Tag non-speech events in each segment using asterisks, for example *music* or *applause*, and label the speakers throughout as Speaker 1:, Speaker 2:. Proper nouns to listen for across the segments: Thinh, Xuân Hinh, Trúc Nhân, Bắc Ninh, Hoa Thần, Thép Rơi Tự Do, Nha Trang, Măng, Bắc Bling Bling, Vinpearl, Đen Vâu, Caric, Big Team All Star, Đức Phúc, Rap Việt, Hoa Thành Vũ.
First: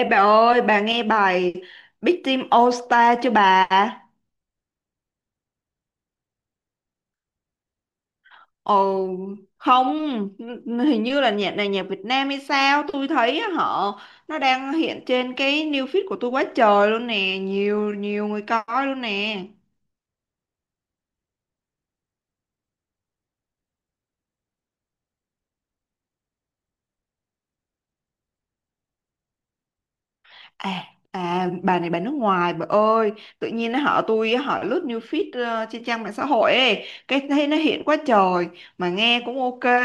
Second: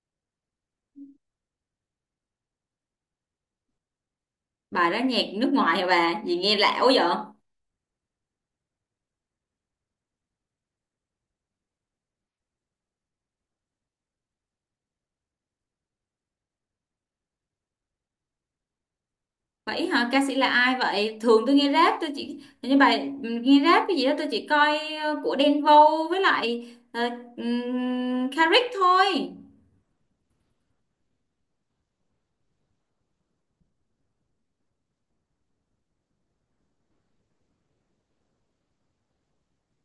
Speaker 1: Ê bà ơi, bà nghe bài Big Team All Star chưa bà?
Speaker 2: Bài đó nhạc nước ngoài hả bà? Gì nghe lạ quá vậy?
Speaker 1: Ồ, không, hình như là nhạc này nhạc Việt Nam hay sao? Tôi thấy á, họ nó đang hiện trên cái new feed của tôi quá trời luôn nè, nhiều nhiều người coi luôn nè.
Speaker 2: Vậy hả? Ca sĩ là ai vậy? Thường tôi nghe rap, tôi chỉ như bài nghe rap cái gì đó tôi chỉ coi của Đen Vâu với lại uh, Caric thôi.
Speaker 1: À, à, bà này bà nước ngoài bà ơi, tự nhiên nó họ tôi á, họ lướt new feed trên trang mạng xã hội ấy, cái thấy nó hiện quá trời mà nghe cũng ok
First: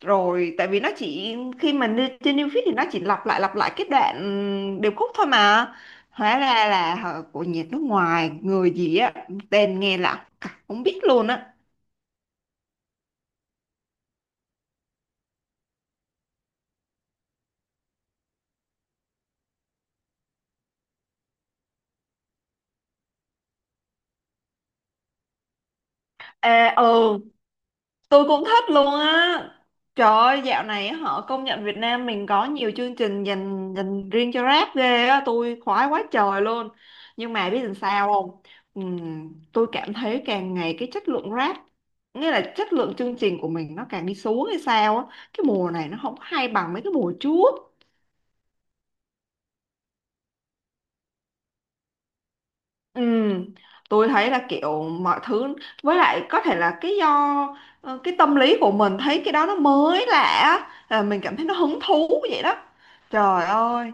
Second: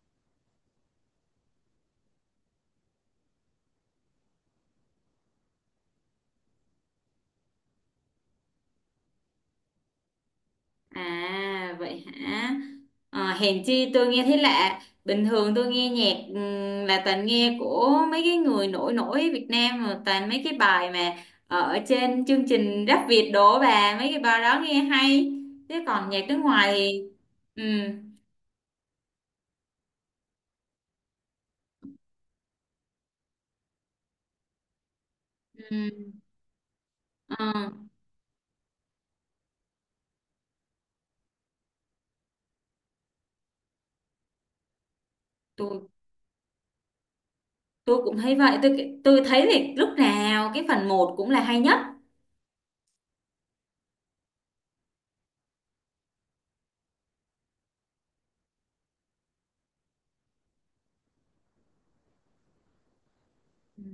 Speaker 1: rồi. Tại vì nó chỉ khi mình lên trên new feed thì nó chỉ lặp lại cái đoạn điệp khúc thôi mà, hóa ra là họ của nhiệt nước ngoài người gì á, tên nghe lạ, không biết luôn á.
Speaker 2: À vậy hả? Ờ, hèn chi tôi nghe thấy lạ. Bình thường tôi nghe nhạc là toàn nghe của mấy cái người nổi nổi Việt Nam, mà toàn mấy cái bài mà ở trên chương trình Rap Việt đổ bà, mấy cái bài đó nghe hay. Chứ còn nhạc nước ngoài
Speaker 1: À,
Speaker 2: thì.
Speaker 1: ừ.
Speaker 2: Ừ.
Speaker 1: Tôi cũng thích luôn á. Trời ơi, dạo này họ công nhận Việt Nam mình có nhiều chương trình dành dành riêng cho rap ghê á, tôi
Speaker 2: Ừ.
Speaker 1: khoái quá trời luôn. Nhưng mà biết
Speaker 2: Ờ,
Speaker 1: làm sao không? Tôi cảm thấy càng ngày cái chất lượng rap, nghĩa là chất lượng chương trình của mình nó càng đi xuống hay sao á. Cái mùa này
Speaker 2: tôi
Speaker 1: nó không hay bằng mấy cái mùa trước.
Speaker 2: tôi cũng thấy vậy, tôi thấy thì lúc nào cái phần một cũng là hay nhất.
Speaker 1: Ừ, tôi thấy là kiểu mọi thứ, với lại có thể là cái do cái tâm lý của mình thấy cái đó nó mới lạ á, là mình cảm thấy nó hứng thú vậy đó. Trời
Speaker 2: Ừ.
Speaker 1: ơi,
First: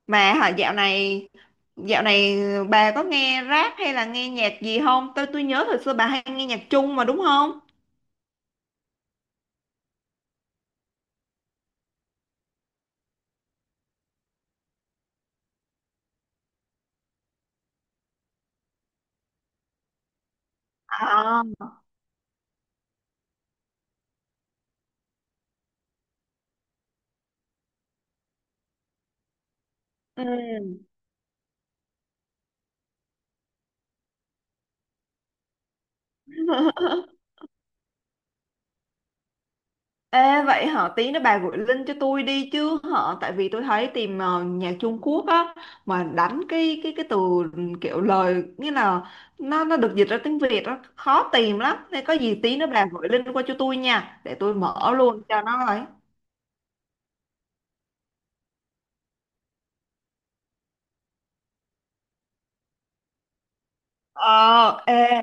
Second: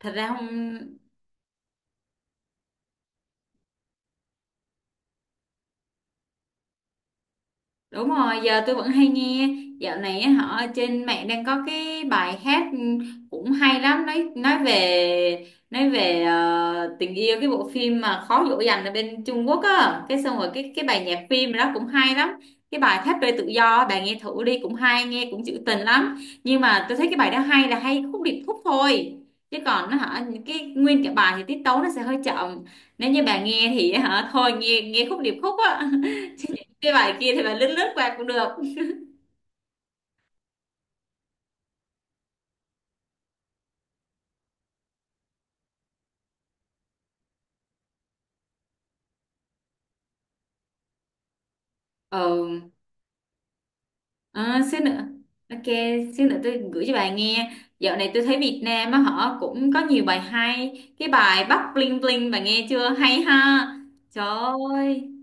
Speaker 2: Thật ra
Speaker 1: mà hả dạo
Speaker 2: không.
Speaker 1: này dạo này bà có nghe rap hay là nghe nhạc gì không? Tôi nhớ thời xưa bà hay nghe nhạc Trung mà đúng không?
Speaker 2: Đúng rồi, giờ tôi vẫn hay nghe. Dạo này á, họ trên mạng đang có cái bài hát cũng hay lắm, nói về tình yêu cái bộ phim mà khó dỗ dành ở bên Trung Quốc á, cái xong rồi cái bài nhạc
Speaker 1: À,
Speaker 2: phim đó cũng hay lắm. Cái bài Thép Rơi Tự Do á, bà nghe thử đi, cũng hay, nghe cũng trữ tình lắm. Nhưng mà tôi thấy cái bài đó hay là hay khúc điệp khúc thôi, chứ còn nó hả cái
Speaker 1: ừ.
Speaker 2: nguyên cả bài thì tiết tấu nó sẽ hơi chậm. Nếu như bà nghe thì hả thôi nghe nghe khúc điệp khúc á. *laughs* Cái
Speaker 1: *laughs*
Speaker 2: bài kia thì bạn lướt lướt qua cũng được.
Speaker 1: Ê, vậy hả, tí nữa bà gửi link cho tôi đi chứ, hả? Tại vì tôi thấy tìm nhạc Trung Quốc á, mà đánh cái từ kiểu lời, nghĩa là nó được dịch ra tiếng Việt á khó tìm lắm nên có
Speaker 2: ờ
Speaker 1: gì tí nữa bà gửi link qua cho tôi nha, để tôi
Speaker 2: À, xíu
Speaker 1: mở
Speaker 2: nữa.
Speaker 1: luôn cho
Speaker 2: Ok,
Speaker 1: nó ấy.
Speaker 2: xíu nữa tôi gửi cho bạn nghe. Dạo này tôi thấy Việt Nam á họ cũng có nhiều bài hay, cái bài Bắc Bling Bling bạn nghe chưa, hay ha. Trời
Speaker 1: Ờ
Speaker 2: ơi.
Speaker 1: ê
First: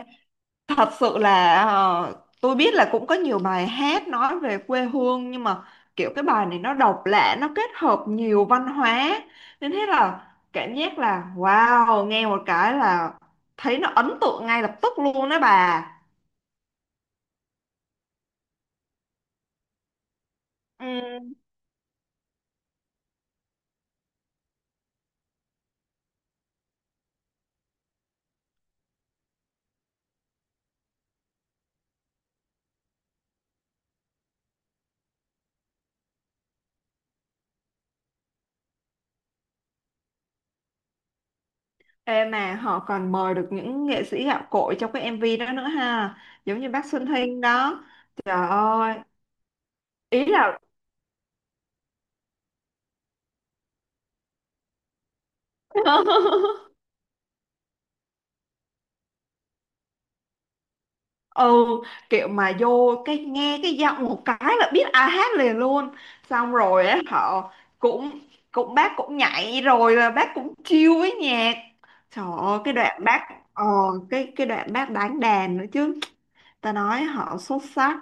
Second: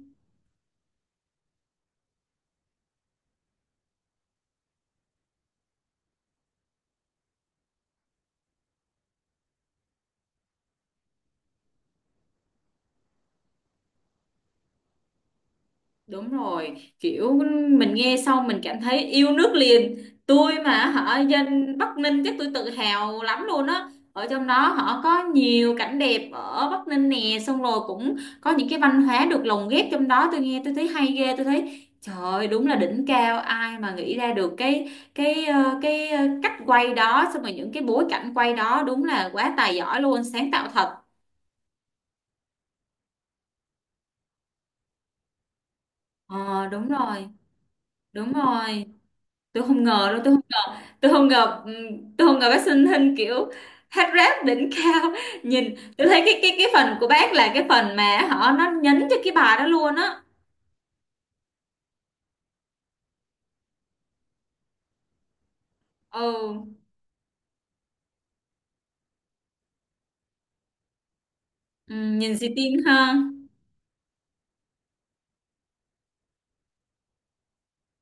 Speaker 1: Thật sự là, tôi biết là cũng có nhiều bài hát nói về quê hương, nhưng mà kiểu cái bài này nó độc lạ, nó kết hợp nhiều văn hóa, nên thế là cảm giác là wow, nghe một cái là thấy nó ấn tượng ngay lập tức luôn đó bà.
Speaker 2: Đúng rồi, kiểu mình nghe xong mình cảm thấy yêu nước liền. Tôi mà
Speaker 1: Ừ.
Speaker 2: hả dân Bắc Ninh chắc tôi tự hào lắm luôn á. Ở trong đó họ có nhiều cảnh đẹp ở Bắc Ninh nè, xong rồi cũng có những cái văn hóa được lồng ghép trong đó. Tôi nghe tôi thấy hay ghê, tôi thấy trời ơi, đúng là đỉnh cao, ai mà nghĩ ra được cách quay đó, xong rồi những cái bối cảnh quay đó đúng là quá tài giỏi luôn, sáng tạo thật.
Speaker 1: Ê, mà họ còn mời được những nghệ sĩ gạo cội trong cái MV đó nữa ha, giống
Speaker 2: Ờ
Speaker 1: như bác
Speaker 2: đúng
Speaker 1: Xuân
Speaker 2: rồi,
Speaker 1: Hinh đó.
Speaker 2: đúng
Speaker 1: Trời
Speaker 2: rồi.
Speaker 1: ơi,
Speaker 2: Tôi không ngờ đâu,
Speaker 1: ý
Speaker 2: tôi
Speaker 1: là
Speaker 2: tôi không ngờ tôi không ngờ bác sinh Thinh kiểu hát rap đỉnh cao, *laughs* nhìn tôi thấy cái cái
Speaker 1: *laughs*
Speaker 2: cái phần của bác là cái phần mà họ nó nhấn cho cái bài đó luôn á.
Speaker 1: ừ, kiểu mà vô cái nghe cái giọng một cái là biết ai hát liền luôn. Xong
Speaker 2: Ừ.
Speaker 1: rồi á, họ cũng cũng bác cũng nhảy rồi là bác cũng chill với nhạc. Trời
Speaker 2: Nhìn xì
Speaker 1: ơi,
Speaker 2: tin
Speaker 1: cái đoạn
Speaker 2: ha.
Speaker 1: bác ờ, cái đoạn bác đánh đàn nữa chứ, ta nói họ xuất sắc.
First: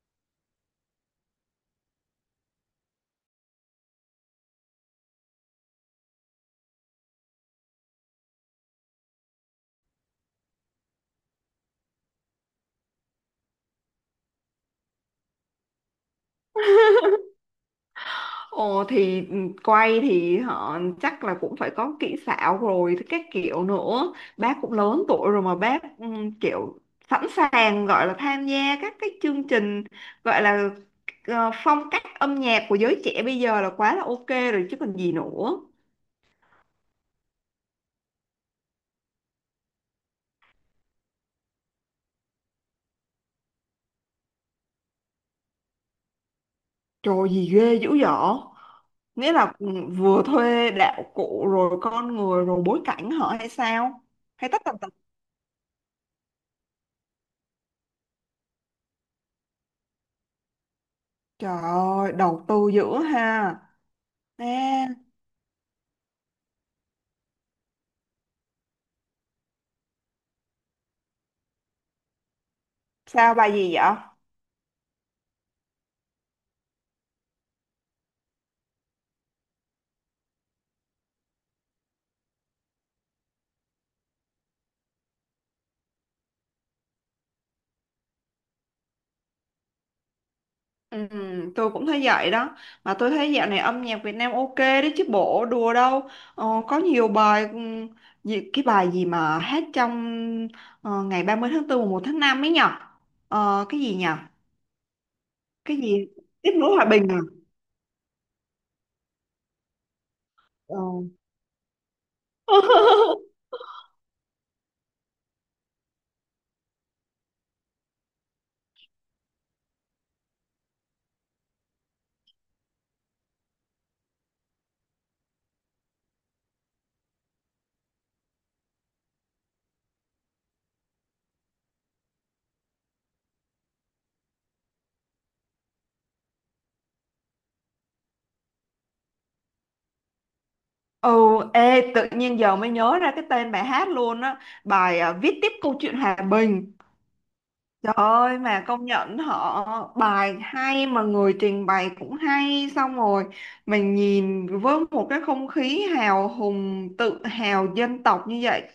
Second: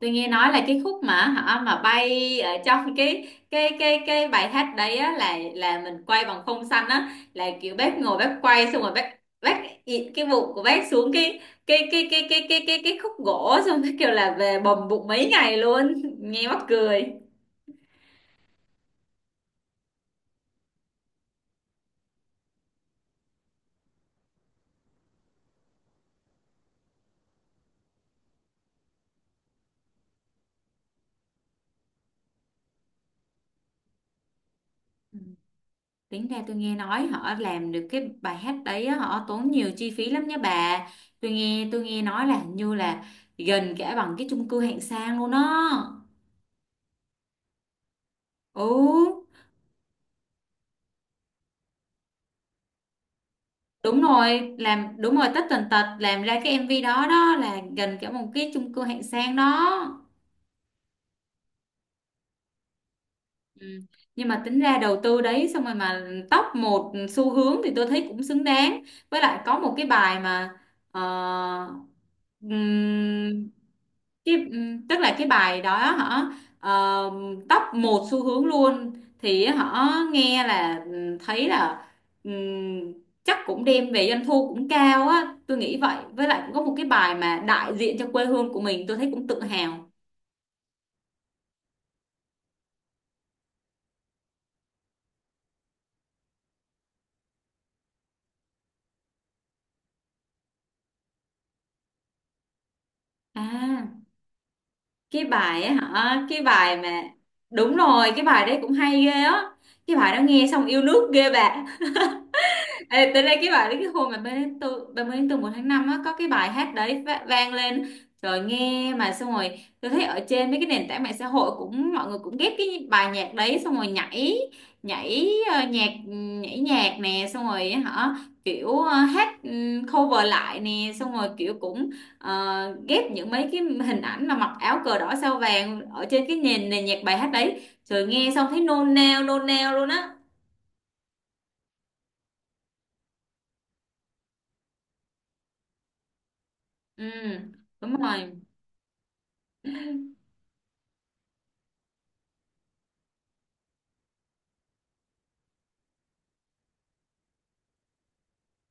Speaker 2: Tôi nghe nói là cái khúc mà họ mà bay ở trong cái bài hát đấy á là mình quay bằng phông xanh á, là kiểu bác ngồi bác quay xong rồi bác ịt cái bụng của bác xuống cái khúc gỗ, xong cái kiểu là về bầm bụng mấy ngày luôn. *laughs* Nghe mắc cười.
Speaker 1: Ồ thì quay thì họ chắc là cũng phải có kỹ xảo rồi các kiểu, nữa bác cũng lớn tuổi rồi mà bác kiểu sẵn sàng, gọi là tham gia các cái chương trình, gọi là phong cách âm nhạc của giới trẻ bây giờ là quá là ok rồi chứ còn gì
Speaker 2: Ừ.
Speaker 1: nữa.
Speaker 2: Tính ra tôi nghe nói họ làm được cái bài hát đấy á, họ tốn nhiều chi phí lắm nhé bà. Tôi nghe nói là hình như là gần cả bằng cái chung cư hạng sang luôn đó.
Speaker 1: Trời gì ghê dữ dở,
Speaker 2: Ừ,
Speaker 1: nghĩa là vừa thuê đạo cụ rồi con người rồi bối cảnh họ hay sao?
Speaker 2: đúng
Speaker 1: Hay
Speaker 2: rồi,
Speaker 1: tất tần tật,
Speaker 2: làm đúng rồi tất tần tật làm ra cái MV đó, đó là gần cả một cái chung cư hạng sang đó.
Speaker 1: trời ơi đầu tư dữ ha.
Speaker 2: Ừ. Nhưng mà
Speaker 1: Ê,
Speaker 2: tính ra đầu tư đấy xong rồi mà top một xu hướng thì tôi thấy cũng xứng đáng. Với lại có một cái bài mà ờ,
Speaker 1: sao bài
Speaker 2: ừm,
Speaker 1: gì vậy?
Speaker 2: cái tức là cái bài đó hả ờ, top một xu hướng luôn, thì họ nghe là thấy là ừm, chắc cũng đem về doanh thu cũng cao á, tôi nghĩ vậy. Với lại cũng có một cái bài mà đại diện cho quê hương của mình tôi thấy cũng tự hào.
Speaker 1: Ừ, tôi cũng thấy vậy đó, mà tôi thấy dạo này âm nhạc Việt Nam ok đấy chứ, bộ đùa đâu. Có nhiều bài, gì, cái bài gì mà hát trong ngày 30 tháng 4 mùng 1 tháng 5 ấy nhở? Cái gì
Speaker 2: À.
Speaker 1: nhở?
Speaker 2: Cái bài ấy
Speaker 1: Cái gì
Speaker 2: hả, cái
Speaker 1: tiếp nối
Speaker 2: bài
Speaker 1: hòa
Speaker 2: mà
Speaker 1: bình à?
Speaker 2: đúng rồi, cái bài đấy cũng hay ghê á, cái bài đó nghe xong
Speaker 1: Ờ.
Speaker 2: yêu nước ghê bà. Ê, tới đây
Speaker 1: *laughs*
Speaker 2: cái bài đấy cái hồi mà 30 tháng 4 1 tháng 5 á có cái bài hát đấy vang lên, rồi nghe mà xong rồi tôi thấy ở trên mấy cái nền tảng mạng xã hội cũng mọi người cũng ghép cái bài nhạc đấy xong rồi nhảy, nhảy ờ, nhạc nhảy nhạc nè, xong rồi hả kiểu hát cover lại nè, xong rồi kiểu cũng ghép những mấy cái hình ảnh mà mặc áo cờ đỏ sao vàng ở trên cái nền nền nhạc bài hát đấy rồi nghe xong thấy nôn nao luôn á.
Speaker 1: Ừ. Ê, tự nhiên giờ mới nhớ ra cái tên bài hát luôn á, bài à, viết tiếp câu chuyện hòa bình.
Speaker 2: Ừ
Speaker 1: Trời
Speaker 2: đúng rồi.
Speaker 1: ơi, mà công nhận họ bài hay mà người trình bày cũng hay, xong rồi mình nhìn với một cái không khí hào hùng, tự hào dân tộc như vậy,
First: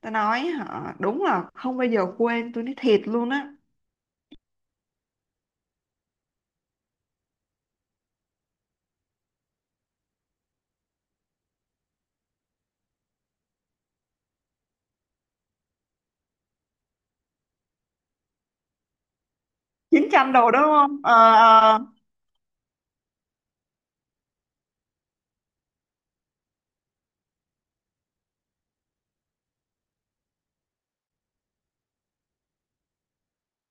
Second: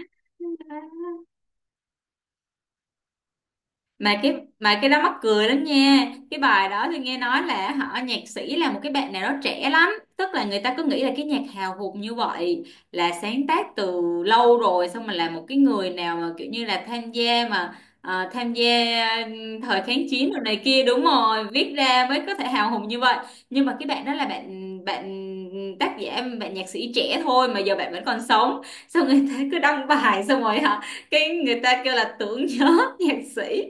Speaker 1: ta nói họ đúng là không bao giờ quên, tôi nói thiệt luôn á.
Speaker 2: Mà cái mà cái đó mắc cười lắm nha, cái bài đó thì nghe nói là họ nhạc sĩ là một cái bạn nào đó trẻ lắm, tức là người ta cứ nghĩ là cái nhạc hào hụt như vậy là sáng tác từ lâu rồi, xong mà là một cái người nào mà kiểu như là tham gia thời
Speaker 1: chín
Speaker 2: kháng chiến
Speaker 1: trăm
Speaker 2: rồi
Speaker 1: đồ
Speaker 2: này
Speaker 1: đúng
Speaker 2: kia
Speaker 1: không?
Speaker 2: đúng
Speaker 1: Ờ,
Speaker 2: rồi viết
Speaker 1: ờ.
Speaker 2: ra mới có thể hào hùng như vậy. Nhưng mà cái bạn đó là bạn bạn tác giả, bạn nhạc sĩ trẻ thôi mà giờ bạn vẫn còn sống, xong người ta cứ đăng bài xong rồi hả cái người ta kêu là tưởng nhớ *laughs* nhạc sĩ,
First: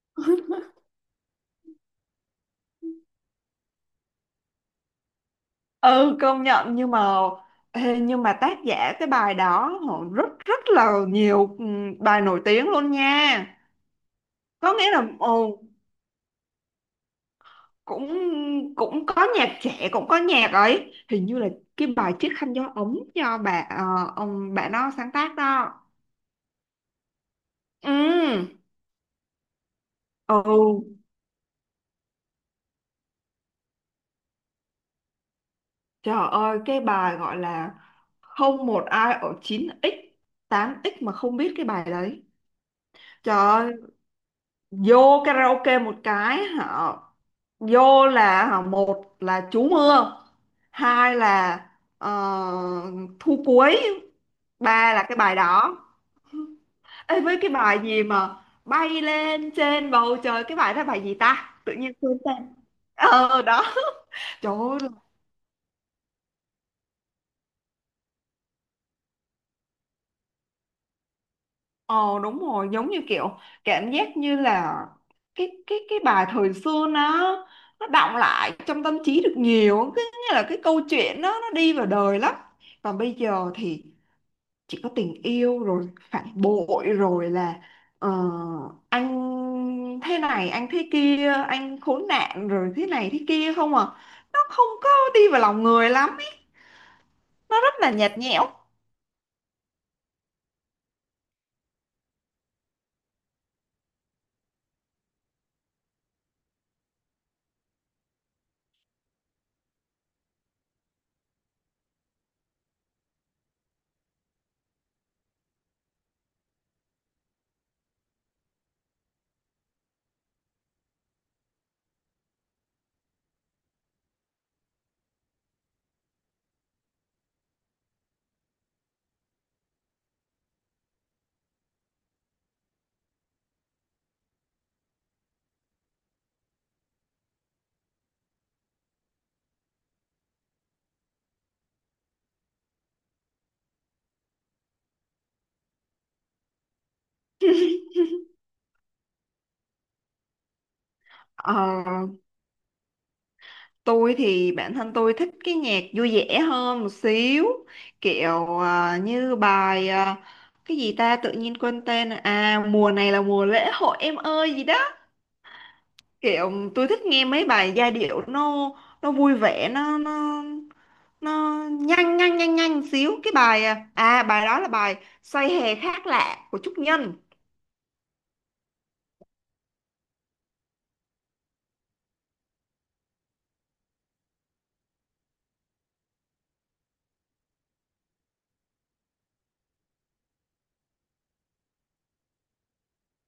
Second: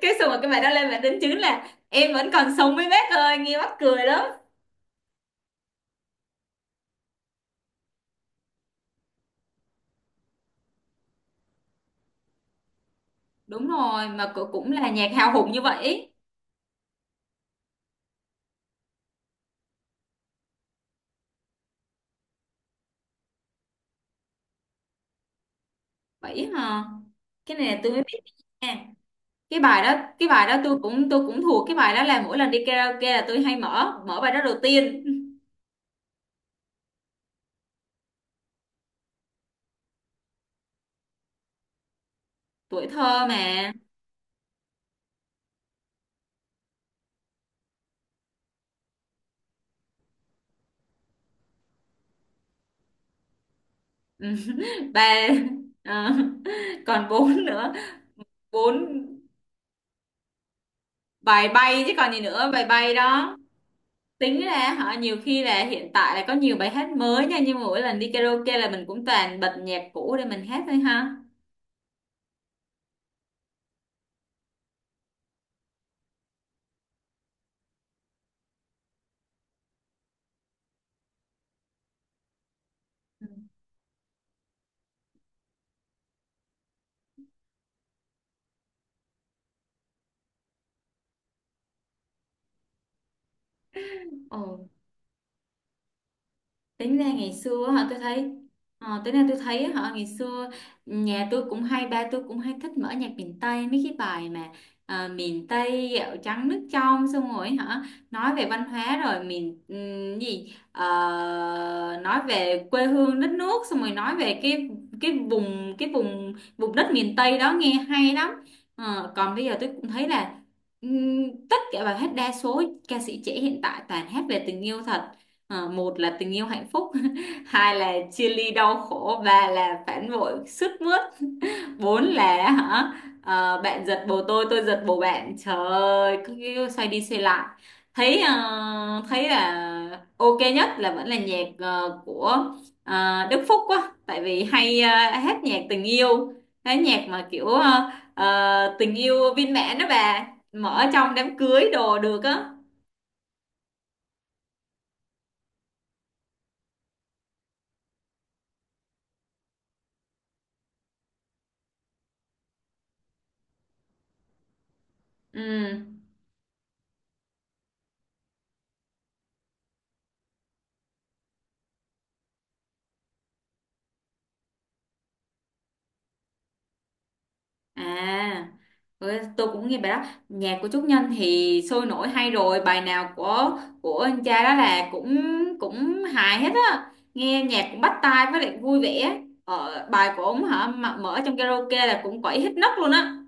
Speaker 2: cái xong rồi cái bài đó lên bạn đính chính là em vẫn còn sống với bác ơi, nghe mắc cười lắm.
Speaker 1: Ừ, công nhận. Nhưng mà tác giả cái bài đó họ rất rất là nhiều, ừ, bài nổi tiếng luôn nha.
Speaker 2: Đúng rồi mà cũng cũng
Speaker 1: Có
Speaker 2: là
Speaker 1: nghĩa là
Speaker 2: nhạc hào hùng như vậy.
Speaker 1: cũng cũng có nhạc trẻ cũng có nhạc ấy, hình như là cái bài chiếc khăn gió ấm do bà ông bạn nó sáng tác đó.
Speaker 2: Vậy hả? Cái này là
Speaker 1: Ừ,
Speaker 2: tôi mới biết nha. Cái bài đó tôi
Speaker 1: ừ.
Speaker 2: cũng thuộc, cái bài đó là mỗi lần đi karaoke là tôi hay mở mở bài đó đầu tiên.
Speaker 1: Trời ơi, cái bài gọi là không một ai ở 9x 8x mà không biết cái bài đấy.
Speaker 2: Tuổi thơ
Speaker 1: Trời
Speaker 2: mà.
Speaker 1: ơi, vô karaoke một cái họ vô là họ một là trú mưa, hai là ờ, thu cuối,
Speaker 2: Ừ. *laughs*
Speaker 1: ba là cái
Speaker 2: Bà,
Speaker 1: bài đó.
Speaker 2: ờ, còn
Speaker 1: Ê, với
Speaker 2: bốn
Speaker 1: cái
Speaker 2: nữa.
Speaker 1: bài gì mà
Speaker 2: Bốn,
Speaker 1: bay lên trên bầu trời, cái bài đó bài gì
Speaker 2: bài
Speaker 1: ta, tự
Speaker 2: bay
Speaker 1: nhiên
Speaker 2: chứ còn
Speaker 1: quên
Speaker 2: gì nữa,
Speaker 1: tên.
Speaker 2: bài bay đó.
Speaker 1: Ờ đó.
Speaker 2: Tính
Speaker 1: Trời
Speaker 2: ra
Speaker 1: ơi.
Speaker 2: họ nhiều khi là hiện tại là có nhiều bài hát mới nha, nhưng mà mỗi lần đi karaoke là mình cũng toàn bật nhạc cũ để mình hát thôi ha.
Speaker 1: Ờ, đúng rồi, giống như kiểu cảm giác như là cái bài thời xưa nó đọng lại trong tâm trí được nhiều, cái như là cái câu chuyện đó nó đi vào đời lắm. Còn bây
Speaker 2: Ừ.
Speaker 1: giờ thì chỉ có tình yêu rồi phản bội rồi là ờ, anh thế này anh thế kia anh khốn nạn rồi thế này thế kia không à.
Speaker 2: Ồ,
Speaker 1: Nó không có đi vào lòng người lắm ý.
Speaker 2: tính ra ngày
Speaker 1: Nó
Speaker 2: xưa
Speaker 1: rất
Speaker 2: á,
Speaker 1: là
Speaker 2: tôi
Speaker 1: nhạt
Speaker 2: thấy,
Speaker 1: nhẽo.
Speaker 2: tính ra tôi thấy á, họ ngày xưa nhà tôi cũng hay, ba tôi cũng hay thích mở nhạc miền Tây, mấy cái bài mà miền Tây gạo trắng nước trong, xong rồi hả nói về văn hóa, rồi miền gì, nói về quê hương đất nước, xong rồi nói về cái vùng vùng đất miền Tây đó nghe hay lắm. Ờ, còn bây giờ tôi cũng thấy là tất cả bài hát đa số ca sĩ trẻ hiện tại toàn hát về tình yêu thật. Ờ, một là tình yêu hạnh phúc, *laughs* hai là chia ly đau khổ, ba là phản bội sướt mướt, bốn là hả, bạn giật bồ tôi giật bồ bạn, trời ơi, cứ cứ xoay đi xoay lại, thấy, thấy là ok nhất là vẫn là nhạc của Đức Phúc quá, tại vì hay hát nhạc tình yêu, cái nhạc mà kiểu tình yêu viên mãn đó, bà mở trong đám
Speaker 1: Ờ,
Speaker 2: cưới đồ được á.
Speaker 1: tôi thì bản thân tôi thích cái nhạc vui vẻ hơn một xíu, kiểu như bài cái gì ta tự nhiên quên tên, à mùa này là mùa lễ hội em ơi gì đó,
Speaker 2: Ừ.
Speaker 1: kiểu tôi thích nghe mấy bài giai điệu, nó vui vẻ, nó nhanh nhanh nhanh nhanh xíu. Cái bài bài đó là bài Say hè khác lạ của Trúc Nhân.
Speaker 2: À. Ừ, tôi cũng nghe bài đó. Nhạc của Trúc Nhân thì sôi nổi hay rồi, bài nào của anh cha đó là cũng cũng hài hết á, nghe nhạc cũng bắt tai với lại vui vẻ, bài của ông hả mà mở trong karaoke là cũng quẩy hết nấc luôn á.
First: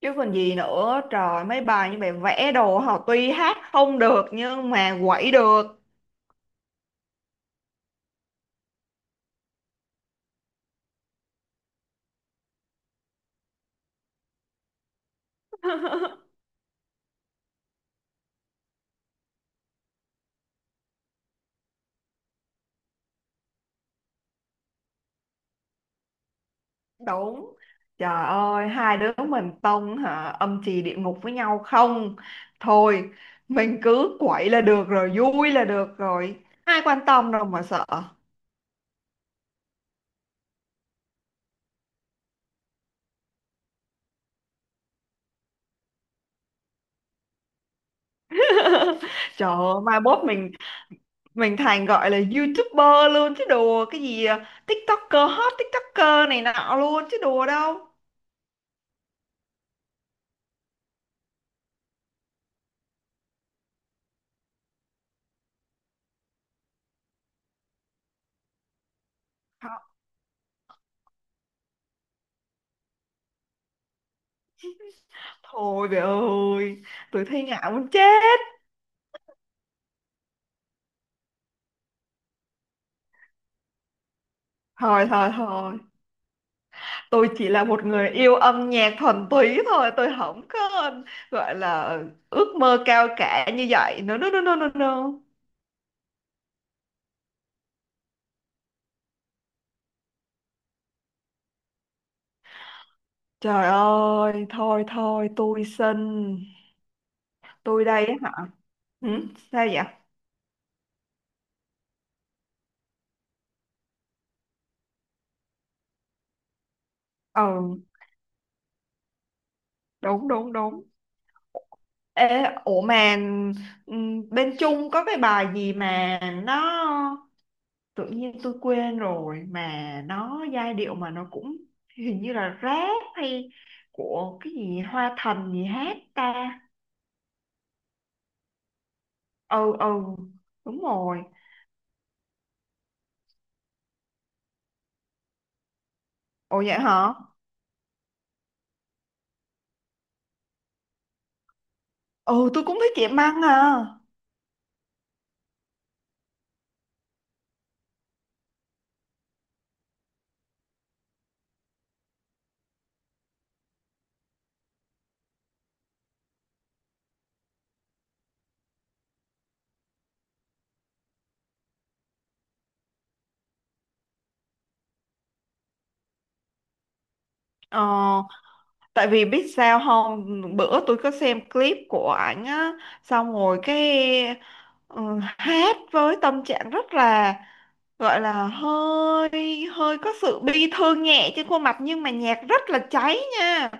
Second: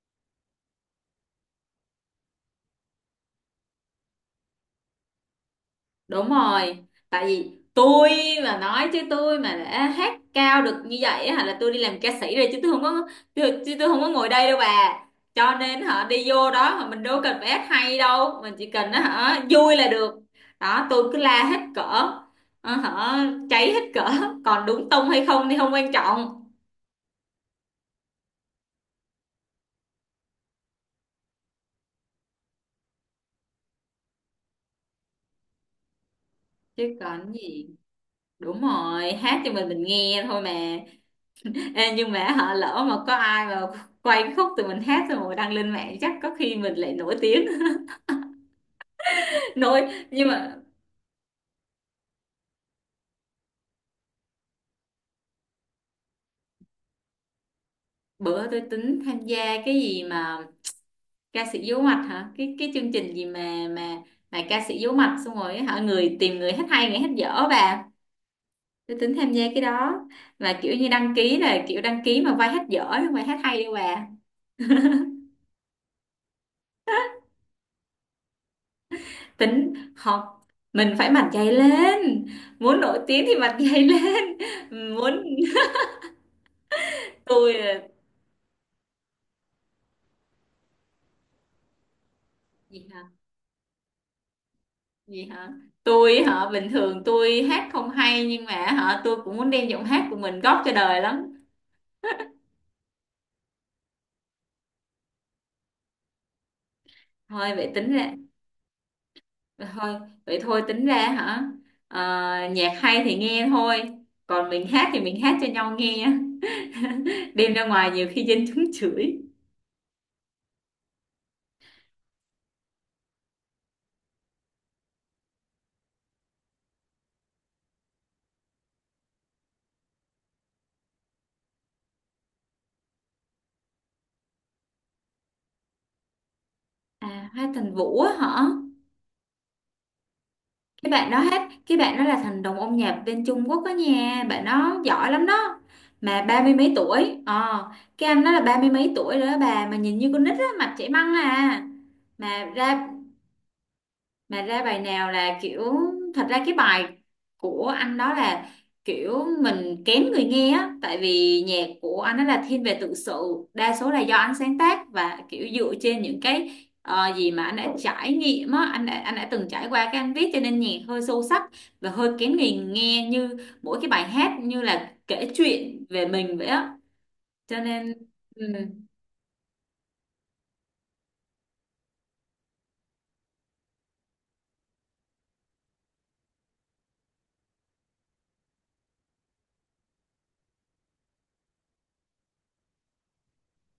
Speaker 1: Chứ còn gì nữa, trời, mấy bài như bài vẽ đồ họ tuy hát không được nhưng mà quẩy được.
Speaker 2: Đúng rồi, tại vì tôi mà nói chứ tôi mà đã hát cao được như vậy á, là tôi đi làm ca sĩ rồi chứ tôi không có, tôi không có ngồi đây đâu bà. Cho nên họ
Speaker 1: *laughs*
Speaker 2: đi vô đó mà mình đâu cần phải hát hay đâu, mình chỉ cần nó hả vui là được. Đó, tôi cứ la hết cỡ, hả cháy hết cỡ, còn đúng tông hay không thì không quan trọng.
Speaker 1: Đúng. Trời ơi, hai đứa mình tông hả âm trì địa ngục với nhau không? Thôi, mình cứ quậy là được rồi, vui là được rồi, ai
Speaker 2: Chứ
Speaker 1: quan tâm
Speaker 2: còn
Speaker 1: đâu mà
Speaker 2: gì,
Speaker 1: sợ.
Speaker 2: đúng rồi, hát cho mình nghe thôi mà. Ê, nhưng mà họ lỡ mà có ai mà quay cái khúc tụi mình hát xong rồi đăng lên mạng chắc có khi mình lại nổi tiếng.
Speaker 1: *laughs* Trời
Speaker 2: *laughs*
Speaker 1: ơi, mai
Speaker 2: nổi
Speaker 1: mốt
Speaker 2: nhưng
Speaker 1: mình
Speaker 2: mà
Speaker 1: thành, gọi là YouTuber luôn chứ đùa cái gì, à TikToker, hot TikToker này nọ luôn chứ đùa đâu.
Speaker 2: bữa tôi tính tham gia cái gì mà ca sĩ giấu mặt hả, cái chương trình gì mà ca sĩ giấu mặt xong rồi hả người tìm người hát hay người hát dở bà, tôi tính tham gia cái
Speaker 1: Thôi
Speaker 2: đó, mà kiểu như đăng ký là kiểu đăng ký mà vai hát dở không phải hát hay đâu bà,
Speaker 1: thôi về ơi, tôi thấy ngại muốn chết.
Speaker 2: tính học mình phải mặt dày lên, muốn nổi tiếng thì mặt dày lên. *laughs*
Speaker 1: Thôi
Speaker 2: muốn
Speaker 1: thôi thôi, tôi chỉ
Speaker 2: tôi
Speaker 1: là một
Speaker 2: là-
Speaker 1: người yêu âm nhạc thuần túy thôi, tôi không có, gọi là ước mơ
Speaker 2: gì
Speaker 1: cao
Speaker 2: hả?
Speaker 1: cả như vậy. No no no no no no.
Speaker 2: Gì hả, tôi hả, bình thường tôi hát không hay nhưng mà hả tôi cũng muốn đem giọng hát của mình góp cho đời lắm.
Speaker 1: Trời ơi, thôi thôi, tôi xin.
Speaker 2: thôi vậy
Speaker 1: Tôi
Speaker 2: tính
Speaker 1: đây
Speaker 2: ra
Speaker 1: á hả? Ừ, sao vậy?
Speaker 2: thôi vậy thôi tính ra hả ờ, nhạc hay thì nghe thôi, còn mình hát thì mình hát cho nhau nghe, *laughs* đem ra
Speaker 1: Ừ,
Speaker 2: ngoài nhiều khi dân chúng chửi.
Speaker 1: đúng đúng đúng. Ê, ủa mà bên Trung có cái bài gì mà nó tự nhiên tôi quên rồi, mà nó giai điệu mà nó cũng hình như là rap hay, của cái gì Hoa Thần gì hát ta?
Speaker 2: À, Hoa Thành Vũ á hả.
Speaker 1: Ừ, ừ, đúng rồi.
Speaker 2: Cái bạn đó là thần đồng âm nhạc bên Trung Quốc đó nha, bạn đó giỏi lắm đó, mà ba mươi
Speaker 1: Ồ,
Speaker 2: mấy
Speaker 1: vậy hả?
Speaker 2: tuổi, cái anh đó là ba mươi mấy tuổi rồi đó bà, mà nhìn như con nít á, mặt chảy măng à. mà
Speaker 1: Ừ, tôi cũng
Speaker 2: ra
Speaker 1: thích chị Măng à.
Speaker 2: mà ra bài nào là kiểu thật ra cái bài của anh đó là kiểu mình kém người nghe á, tại vì nhạc của anh đó là thiên về tự sự, đa số là do anh sáng tác và kiểu dựa trên những cái gì mà anh đã trải nghiệm á, anh đã từng trải qua cái anh viết cho nên nhạc hơi sâu sắc và hơi kén người nghe, như mỗi cái bài hát như là kể chuyện về mình vậy á, cho
Speaker 1: Ờ,
Speaker 2: nên ừ,
Speaker 1: tại vì biết sao không, bữa tôi có xem clip của ảnh á, xong rồi cái ừ, hát với tâm trạng rất là, gọi là hơi hơi có sự bi thương nhẹ trên khuôn mặt, nhưng mà nhạc rất là cháy nha,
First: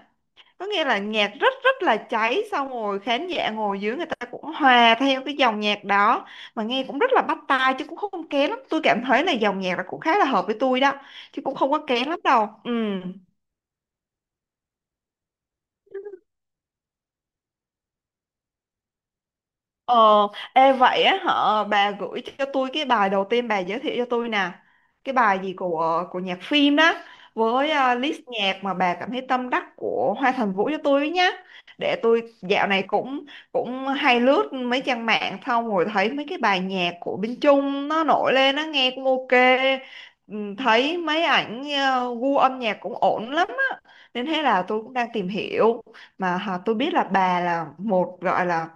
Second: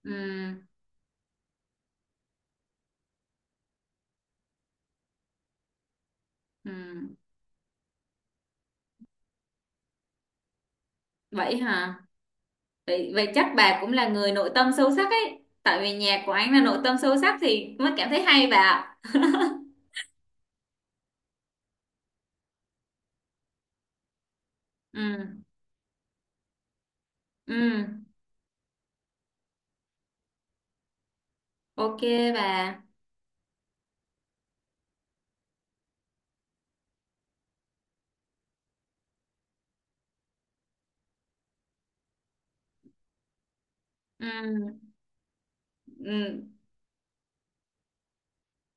Speaker 1: có
Speaker 2: ừ,
Speaker 1: nghĩa là nhạc rất rất là cháy, xong rồi khán giả ngồi dưới người ta cũng hòa theo cái dòng nhạc đó mà
Speaker 2: ừ.
Speaker 1: nghe cũng rất là bắt tai, chứ cũng không kén lắm. Tôi cảm thấy là dòng nhạc là cũng khá là hợp với tôi đó, chứ cũng
Speaker 2: Vậy
Speaker 1: không có
Speaker 2: hả?
Speaker 1: kén lắm đâu. Ừ.
Speaker 2: Vậy chắc bà cũng là người nội tâm sâu sắc ấy. Tại vì nhạc của anh là nội tâm sâu sắc thì mới cảm thấy hay bà ạ.
Speaker 1: Ờ, ê vậy á hả, bà gửi cho tôi cái bài đầu tiên bà giới thiệu cho tôi nè. Cái bài
Speaker 2: Ừ,
Speaker 1: gì của nhạc phim đó với
Speaker 2: ừ,
Speaker 1: list nhạc mà bà cảm thấy tâm đắc của Hoa Thành Vũ cho tôi với nhá. Để
Speaker 2: ok
Speaker 1: tôi
Speaker 2: bà.
Speaker 1: dạo này cũng cũng hay lướt mấy trang mạng xong rồi thấy mấy cái bài nhạc của bên Trung nó nổi lên, nó nghe cũng ok. Ừ, thấy mấy ảnh gu âm nhạc cũng ổn lắm á.
Speaker 2: Ừ,
Speaker 1: Nên thế là tôi cũng đang tìm hiểu mà
Speaker 2: ừ,
Speaker 1: hả, tôi biết là bà là một, gọi là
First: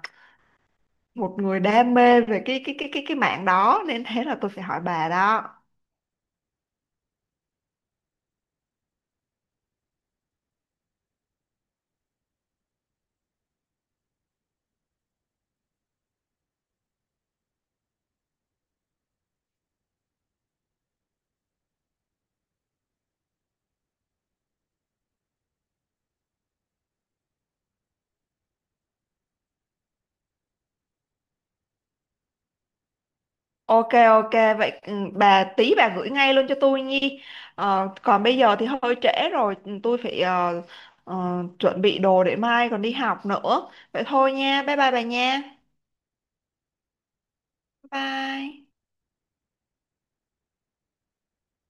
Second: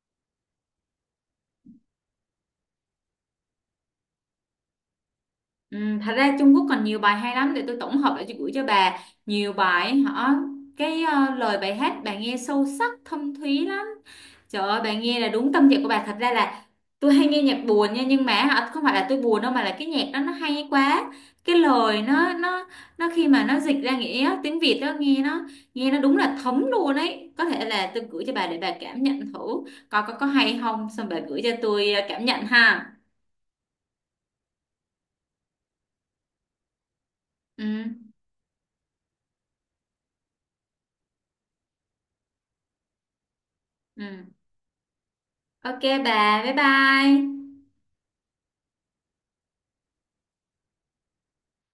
Speaker 1: một người đam mê về cái mạng đó nên thế là tôi phải hỏi bà đó.
Speaker 2: ừ. Thật ra Trung Quốc còn nhiều bài hay lắm để tôi tổng hợp lại cho, gửi cho bà. Nhiều bài ấy hả? Cái lời bài hát bà nghe sâu sắc, thâm thúy lắm. Trời ơi, bà nghe là đúng tâm trạng của bà. Thật ra là tôi hay nghe nhạc buồn nha, nhưng mà hả, không phải là tôi buồn đâu mà là cái nhạc đó nó hay quá. Cái lời nó khi mà nó dịch ra nghĩa tiếng Việt đó nghe nó đúng là thấm luôn ấy. Có thể là tôi gửi cho bà để bà cảm nhận thử coi có hay không, xong bà gửi cho tôi cảm nhận ha.
Speaker 1: Ok, ok. Vậy bà tí bà gửi ngay luôn cho tôi nhi.
Speaker 2: Ừ
Speaker 1: Ờ, còn bây giờ thì hơi trễ rồi, tôi phải chuẩn bị đồ để mai còn đi học nữa, vậy
Speaker 2: ừ.
Speaker 1: thôi nha, bye bye bà nha.
Speaker 2: Ok bà, bye bye.
Speaker 1: Bye.